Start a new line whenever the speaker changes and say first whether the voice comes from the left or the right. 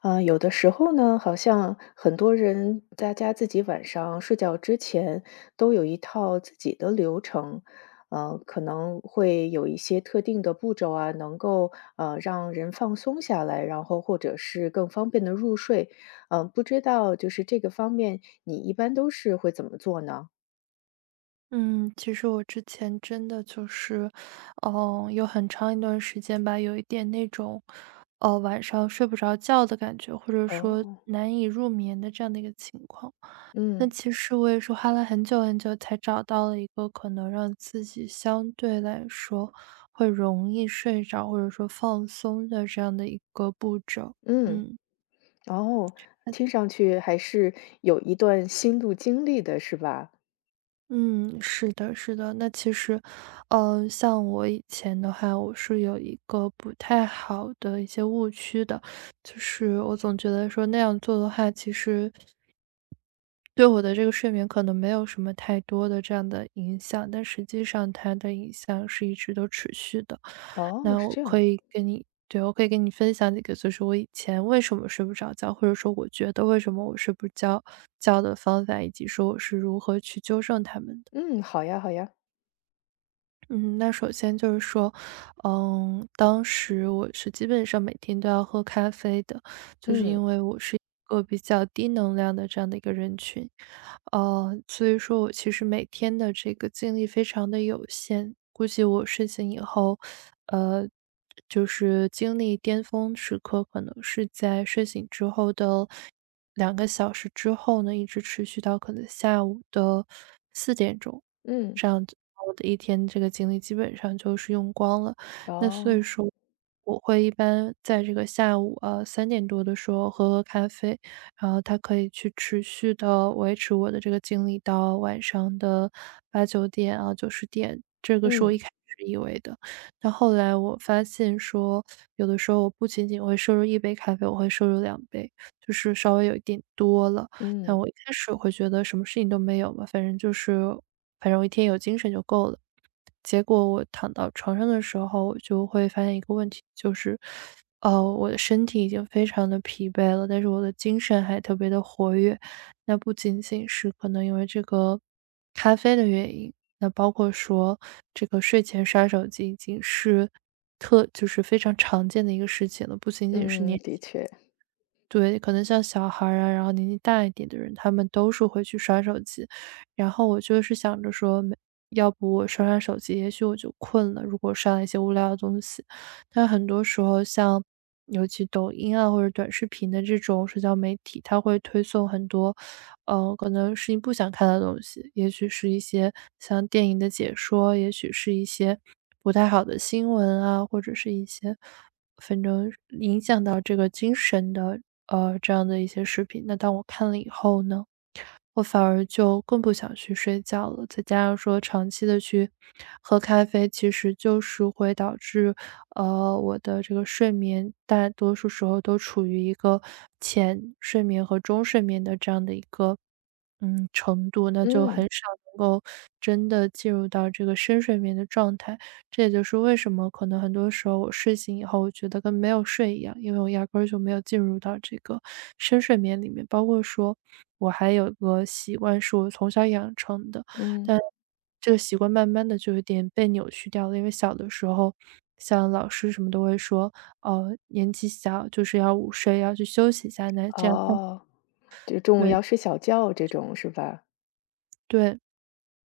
left: 啊，有的时候呢，好像很多人大家自己晚上睡觉之前都有一套自己的流程，可能会有一些特定的步骤啊，能够让人放松下来，然后或者是更方便的入睡。不知道就是这个方面，你一般都是会怎么做呢？
right: 嗯，其实我之前真的就是，有很长一段时间吧，有一点那种，晚上睡不着觉的感觉，或者说
left: 哦。
right: 难以入眠的这样的一个情况。那
left: 嗯
right: 其实我也是花了很久很久才找到了一个可能让自己相对来说会容易睡着，或者说放松的这样的一个步骤。
left: 嗯。
right: 嗯。
left: 哦，听上去还是有一段心路经历的，是吧？
right: 嗯，是的，是的。那其实，像我以前的话，我是有一个不太好的一些误区的，就是我总觉得说那样做的话，其实对我的这个睡眠可能没有什么太多的这样的影响，但实际上它的影响是一直都持续的。
left: 哦，
right: 那
left: 是
right: 我
left: 这
right: 可
left: 样。
right: 以跟你，对，我可以跟你分享几个，就是我以前为什么睡不着觉，或者说我觉得为什么我睡不着觉的方法，以及说我是如何去纠正他们的。
left: 嗯，好呀，好呀。
right: 嗯，那首先就是说，当时我是基本上每天都要喝咖啡的，就是
left: 嗯。
right: 因为我是一个比较低能量的这样的一个人群，所以说我其实每天的这个精力非常的有限，估计我睡醒以后，呃，就是精力巅峰时刻可能是在睡醒之后的两个小时之后呢，一直持续到可能下午的四点钟。
left: 嗯。
right: 这样子，我的一天这个精力基本上就是用光了。那所
left: 哦。
right: 以说，我会一般在这个下午啊3点多的时候喝喝咖啡，然后它可以去持续的维持我的这个精力到晚上的八九点啊九十点，这个是我一
left: 嗯。
right: 开始以为的。但后来我发现说，有的时候我不仅仅会摄入一杯咖啡，我会摄入两杯，就是稍微有一点多了。但
left: 嗯。
right: 我一开始会觉得什么事情都没有嘛，反正我一天有精神就够了。结果我躺到床上的时候，我就会发现一个问题，就是，我的身体已经非常的疲惫了，但是我的精神还特别的活跃。那不仅仅是可能因为这个咖啡的原因，那包括说这个睡前刷手机已经是就是非常常见的一个事情了，不仅仅是
left: 嗯，
right: 年。
left: 的确。
right: 对，可能像小孩儿啊，然后年纪大一点的人，他们都是会去刷手机。然后我就是想着说，没要不我刷刷手机，也许我就困了。如果刷了一些无聊的东西，但很多时候像尤其抖音啊或者短视频的这种社交媒体，它会推送很多，可能是你不想看的东西，也许是一些像电影的解说，也许是一些不太好的新闻啊，或者是一些。反正影响到这个精神的，这样的一些视频。那当我看了以后呢，我反而就更不想去睡觉了。再加上说长期的去喝咖啡，其实就是会导致，我的这个睡眠大多数时候都处于一个浅睡眠和中睡眠的这样的一个，程度，那就很
left: 嗯。
right: 少能够真的进入到这个深睡眠的状态。这也就是为什么可能很多时候我睡醒以后，我觉得跟没有睡一样，因为我压根儿就没有进入到这个深睡眠里面。包括说，我还有个习惯是我从小养成的，
left: 嗯。
right: 但这个习惯慢慢的就有点被扭曲掉了。因为小的时候，像老师什么都会说，年纪小就是要午睡，要去休息一下，那这样才
left: 哦，就中午
right: 对
left: 要睡小觉这种是吧？
right: 对。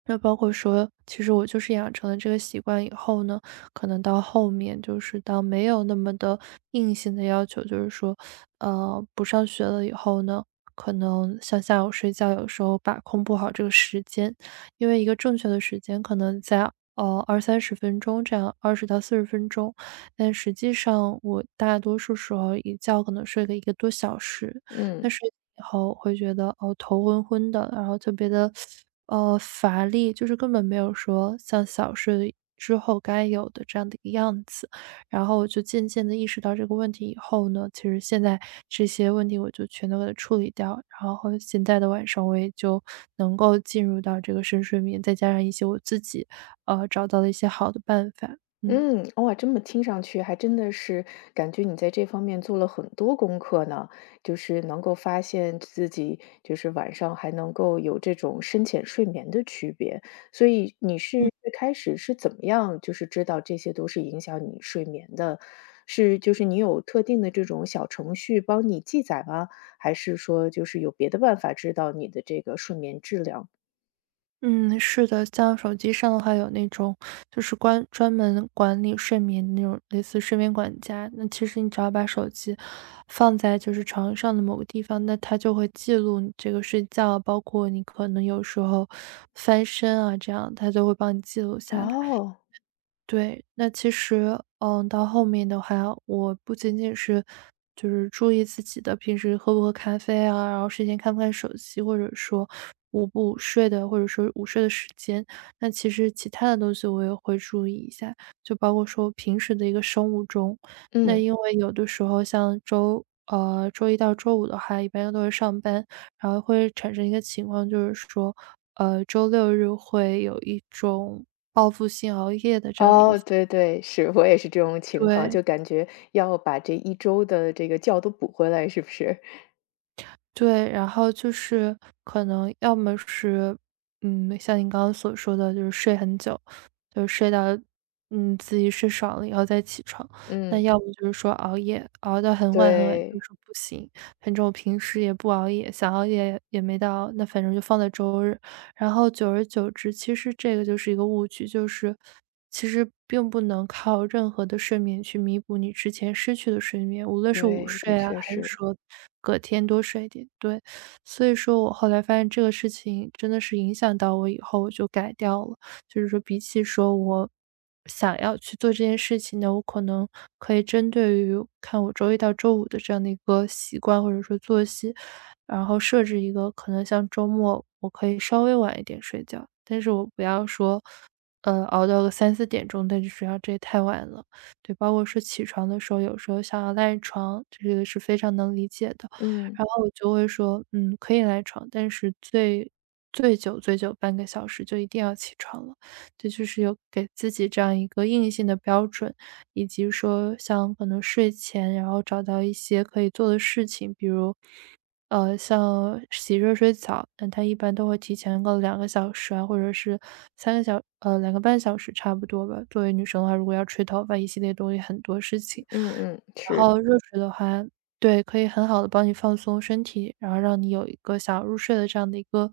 right: 那包括说，其实我就是养成了这个习惯以后呢，可能到后面就是当没有那么的硬性的要求，就是说，不上学了以后呢，可能像下午睡觉，有时候把控不好这个时间，因为一个正确的时间可能在二三十分钟这样，20到40分钟，但实际上我大多数时候一觉可能睡个1个多小时，但
left: 嗯。
right: 睡以后会觉得，哦，头昏昏的，然后特别的乏力，就是根本没有说像小睡之后该有的这样的一个样子。然后我就渐渐的意识到这个问题以后呢，其实现在这些问题我就全都给它处理掉，然后现在的晚上我也就能够进入到这个深睡眠，再加上一些我自己，找到的一些好的办法，嗯
left: 嗯，哇，这么听上去还真的是感觉你在这方面做了很多功课呢，就是能够发现自己就是晚上还能够有这种深浅睡眠的区别，所以你
right: 嗯。
left: 是最开始是怎么样就是知道这些都是影响你睡眠的？是就是你有特定的这种小程序帮你记载吗？还是说就是有别的办法知道你的这个睡眠质量？
right: 嗯，是的，像手机上的话有那种，就是关专门管理睡眠的那种类似睡眠管家。那其实你只要把手机放在就是床上的某个地方，那它就会记录你这个睡觉，包括你可能有时候翻身啊，这样它就会帮你记录下来。
left: 哦。
right: 对，那其实，嗯，到后面的话，我不仅仅是就是注意自己的平时喝不喝咖啡啊，然后睡前看不看手机，或者说午不午睡的，或者说午睡的时间。那其实其他的东西我也会注意一下，就包括说平时的一个生物钟。那
left: 嗯。
right: 因为有的时候像周一到周五的话，一般都会上班，然后会产生一个情况，就是说，周六日会有一种报复性熬夜的这样的一个
left: 哦，
right: 氛
left: 对对，是，我也是这种情况，
right: 对。
left: 就感觉要把这一周的这个觉都补回来，是不是？
right: 对，然后就是可能要么是，像您刚刚所说的，就是睡很久，就是睡到自己睡爽了以后再起床。那
left: 嗯，
right: 要么就是说熬夜，熬到很晚很晚，就是
left: 对。
right: 说不行。反正我平时也不熬夜，想熬夜也没到熬那反正就放在周日。然后久而久之，其实这个就是一个误区，就是。其实并不能靠任何的睡眠去弥补你之前失去的睡眠，无论是午
left: 对，的
right: 睡啊，
left: 确
right: 还是
left: 是。
right: 说隔天多睡一点，对。所以说我后来发现这个事情真的是影响到我以后，我就改掉了。就是说比起说我想要去做这件事情呢，我可能可以针对于看我周一到周五的这样的一个习惯或者说作息，然后设置一个可能像周末我可以稍微晚一点睡觉，但是我不要说，熬到个3、4点钟再去睡觉，这也太晚了。对，包括说起床的时候，有时候想要赖床，这个是非常能理解的。
left: 嗯。
right: 然后我就会说，可以赖床，但是最最久最久半个小时就一定要起床了。这就是有给自己这样一个硬性的标准，以及说像可能睡前，然后找到一些可以做的事情，比如像洗热水澡，那它一般都会提前个两个小时啊，或者是三个小呃2个半小时差不多吧。作为女生的话，如果要吹头发，一系列东西很多事情。
left: 嗯嗯。
right: 然
left: 是。
right: 后热水的话对，可以很好的帮你放松身体，然后让你有一个想入睡的这样的一个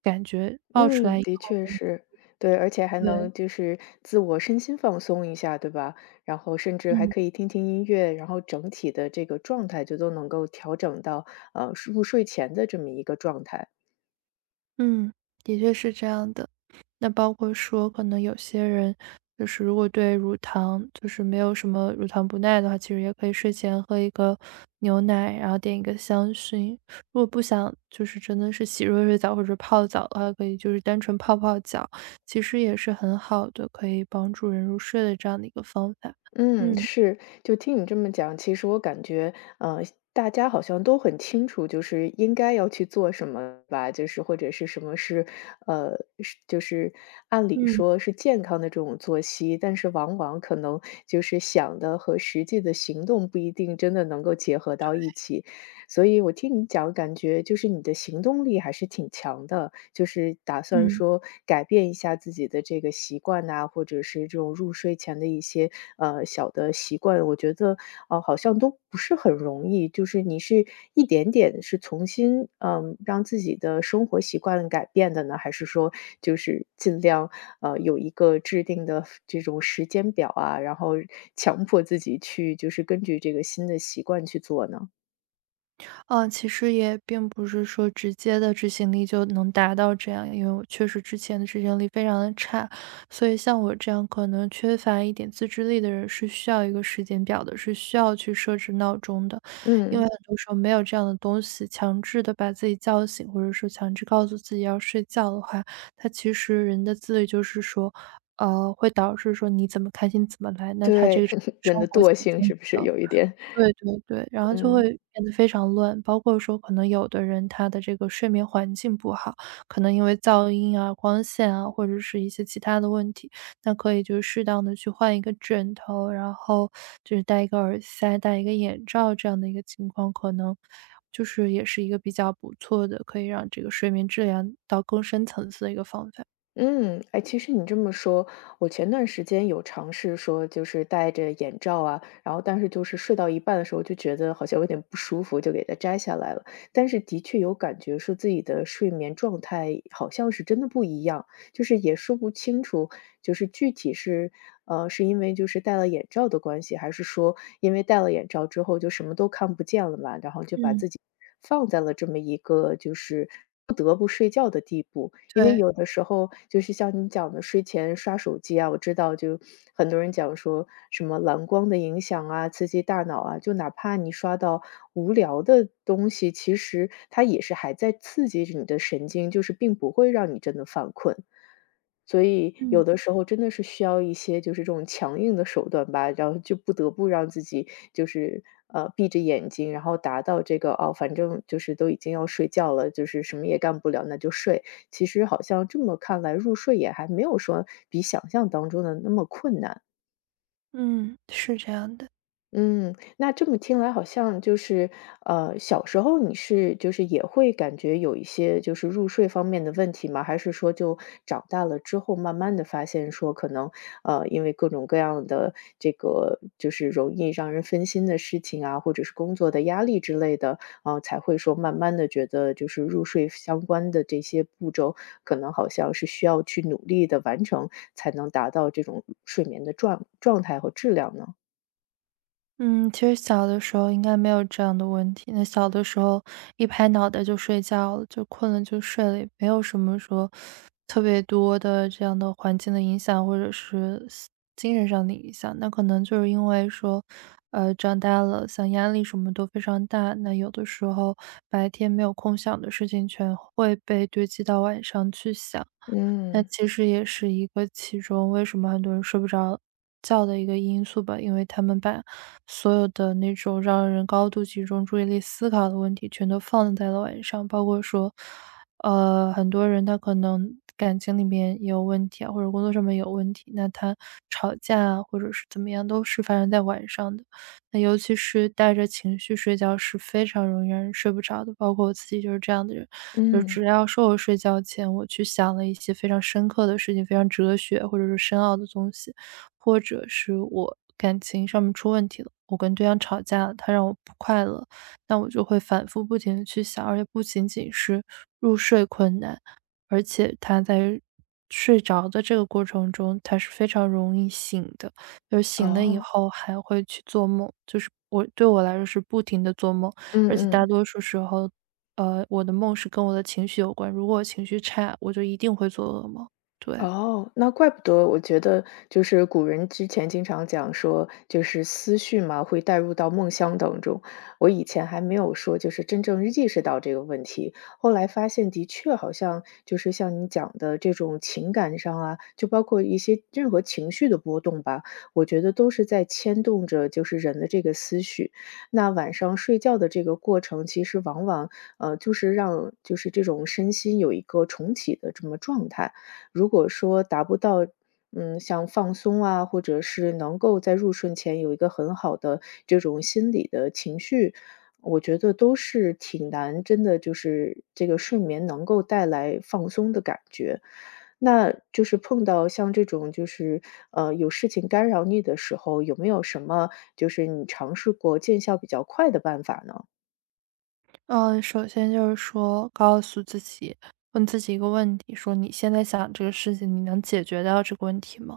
right: 感觉，爆出来
left: 嗯，
right: 以
left: 的确
right: 后呢
left: 是。对，而且还
right: 对，
left: 能就是自我身心放松一下，对吧？然后甚至还
right: 嗯。
left: 可以听听音乐，然后整体的这个状态就都能够调整到，入睡前的这么一个状态。
right: 嗯，的确是这样的。那包括说，可能有些人就是如果对乳糖就是没有什么乳糖不耐的话，其实也可以睡前喝一个牛奶，然后点一个香薰。如果不想就是真的是洗热水澡或者泡澡的话，可以就是单纯泡泡脚，其实也是很好的，可以帮助人入睡的这样的一个方法。
left: 嗯，
right: 嗯
left: 是。就听你这么讲，其实我感觉，大家好像都很清楚，就是应该要去做什么吧，就是或者是什么是，呃，是就是按理
right: 嗯
left: 说是健康的这种作息，但是往往可能就是想的和实际的行动不一定真的能够结合到一起。所以我听你讲，感觉就是你的行动力还是挺强的，就是打算
right: 嗯。
left: 说改变一下自己的这个习惯呐、或者是这种入睡前的一些小的习惯，我觉得好像都不是很容易。就是你是一点点是重新让自己的生活习惯改变的呢，还是说就是尽量有一个制定的这种时间表啊，然后强迫自己去就是根据这个新的习惯去做呢？
right: 嗯，其实也并不是说直接的执行力就能达到这样，因为我确实之前的执行力非常的差，所以像我这样可能缺乏一点自制力的人是需要一个时间表的，是需要去设置闹钟的，因为
left: 嗯。
right: 很多时候没有这样的东西，强制的把自己叫醒，或者说强制告诉自己要睡觉的话，他其实人的自律就是说，会导致说你怎么开心怎么来，那他这个
left: 对，人
right: 生
left: 的
right: 活节
left: 惰
right: 奏
left: 性是不是
right: 就
left: 有一点？
right: 对对对，然后就会
left: 嗯。
right: 变得非常乱，包括说可能有的人他的这个睡眠环境不好，可能因为噪音啊、光线啊，或者是一些其他的问题，那可以就是适当的去换一个枕头，然后就是戴一个耳塞、戴一个眼罩这样的一个情况，可能就是也是一个比较不错的，可以让这个睡眠质量到更深层次的一个方法。
left: 嗯。哎，其实你这么说，我前段时间有尝试说就是戴着眼罩啊，然后但是就是睡到一半的时候就觉得好像有点不舒服，就给它摘下来了。但是的确有感觉说自己的睡眠状态好像是真的不一样，就是也说不清楚，就是具体是，是因为就是戴了眼罩的关系，还是说因为戴了眼罩之后就什么都看不见了嘛，然后就把
right: 嗯，
left: 自己放在了这么一个就是不得不睡觉的地步。因为
right: 对，
left: 有的时候就是像你讲的睡前刷手机啊，我知道就很多人讲说什么蓝光的影响啊，刺激大脑啊，就哪怕你刷到无聊的东西，其实它也是还在刺激着你的神经，就是并不会让你真的犯困。所以
right: 嗯，
left: 有的时候真的是需要一些就是这种强硬的手段吧，然后就不得不让自己就是闭着眼睛，然后达到这个反正就是都已经要睡觉了，就是什么也干不了，那就睡。其实好像这么看来，入睡也还没有说比想象当中的那么困难。
right: 嗯，是这样的。
left: 嗯，那这么听来好像就是，小时候你是就是也会感觉有一些就是入睡方面的问题吗？还是说就长大了之后慢慢的发现说可能，因为各种各样的这个就是容易让人分心的事情啊，或者是工作的压力之类的，才会说慢慢的觉得就是入睡相关的这些步骤，可能好像是需要去努力的完成，才能达到这种睡眠的状态和质量呢？
right: 嗯，其实小的时候应该没有这样的问题。那小的时候一拍脑袋就睡觉了，就困了就睡了，也没有什么说特别多的这样的环境的影响，或者是精神上的影响。那可能就是因为说，长大了，像压力什么都非常大，那有的时候白天没有空想的事情，全会被堆积到晚上去想。那
left: 嗯。
right: 其实也是一个其中为什么很多人睡不着觉的一个因素吧，因为他们把所有的那种让人高度集中注意力思考的问题全都放在了晚上，包括说，很多人他可能感情里面也有问题啊，或者工作上面有问题，那他吵架啊，或者是怎么样，都是发生在晚上的。那尤其是带着情绪睡觉是非常容易让人睡不着的，包括我自己就是这样的人。就只
left: 嗯。
right: 要说我睡觉前我去想了一些非常深刻的事情，非常哲学或者是深奥的东西，或者是我感情上面出问题了，我跟对象吵架了，他让我不快乐，那我就会反复不停的去想，而且不仅仅是入睡困难，而且他在睡着的这个过程中，他是非常容易醒的，就是醒了以
left: 哦。
right: 后还会去做梦，就是我来说是不停的做梦。
left: 嗯
right: 而且大
left: 嗯。
right: 多数时候，我的梦是跟我的情绪有关。如果我情绪差，我就一定会做噩梦。对，
left: 哦，那怪不得我觉得就是古人之前经常讲说，就是思绪嘛会带入到梦乡当中。我以前还没有说就是真正意识到这个问题，后来发现的确好像就是像你讲的这种情感上啊，就包括一些任何情绪的波动吧，我觉得都是在牵动着就是人的这个思绪。那晚上睡觉的这个过程，其实往往就是让就是这种身心有一个重启的这么状态。如果说达不到，像放松啊，或者是能够在入睡前有一个很好的这种心理的情绪，我觉得都是挺难，真的就是这个睡眠能够带来放松的感觉。那就是碰到像这种就是有事情干扰你的时候，有没有什么就是你尝试过见效比较快的办法呢？
right: 嗯，首先就是说，告诉自己，问自己一个问题：说你现在想这个事情，你能解决掉这个问题吗？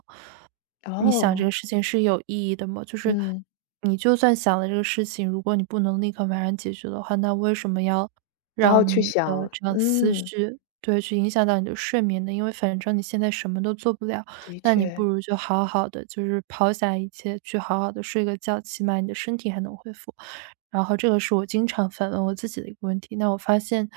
right: 你想这
left: 哦。
right: 个事情是有意义的吗？就是
left: 嗯。
right: 你就算想了这个事情，如果你不能立刻马上解决的话，那为什么要
left: 然后
right: 让
left: 去
right: 你的
left: 想。
right: 这样思
left: 嗯，
right: 绪对去影响到你的睡眠呢？因为反正你现在什么都做不了，
left: 的
right: 那你不
left: 确。
right: 如就好好的，就是抛下一切，去好好的睡个觉，起码你的身体还能恢复。然后这个是我经常反问我自己的一个问题。那我发现。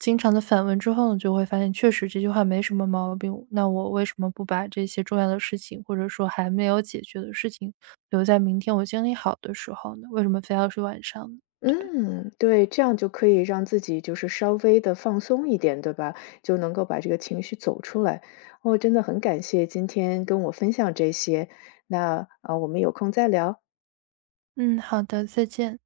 right: 经常的反问之后呢，就会发现确实这句话没什么毛病，那我为什么不把这些重要的事情，或者说还没有解决的事情，留在明天我精力好的时候呢？为什么非要是晚上呢对吧？
left: 嗯，对，这样就可以让自己就是稍微的放松一点，对吧？就能够把这个情绪走出来。哦，真的很感谢今天跟我分享这些，那，我们有空再聊。
right: 嗯，好的，再见。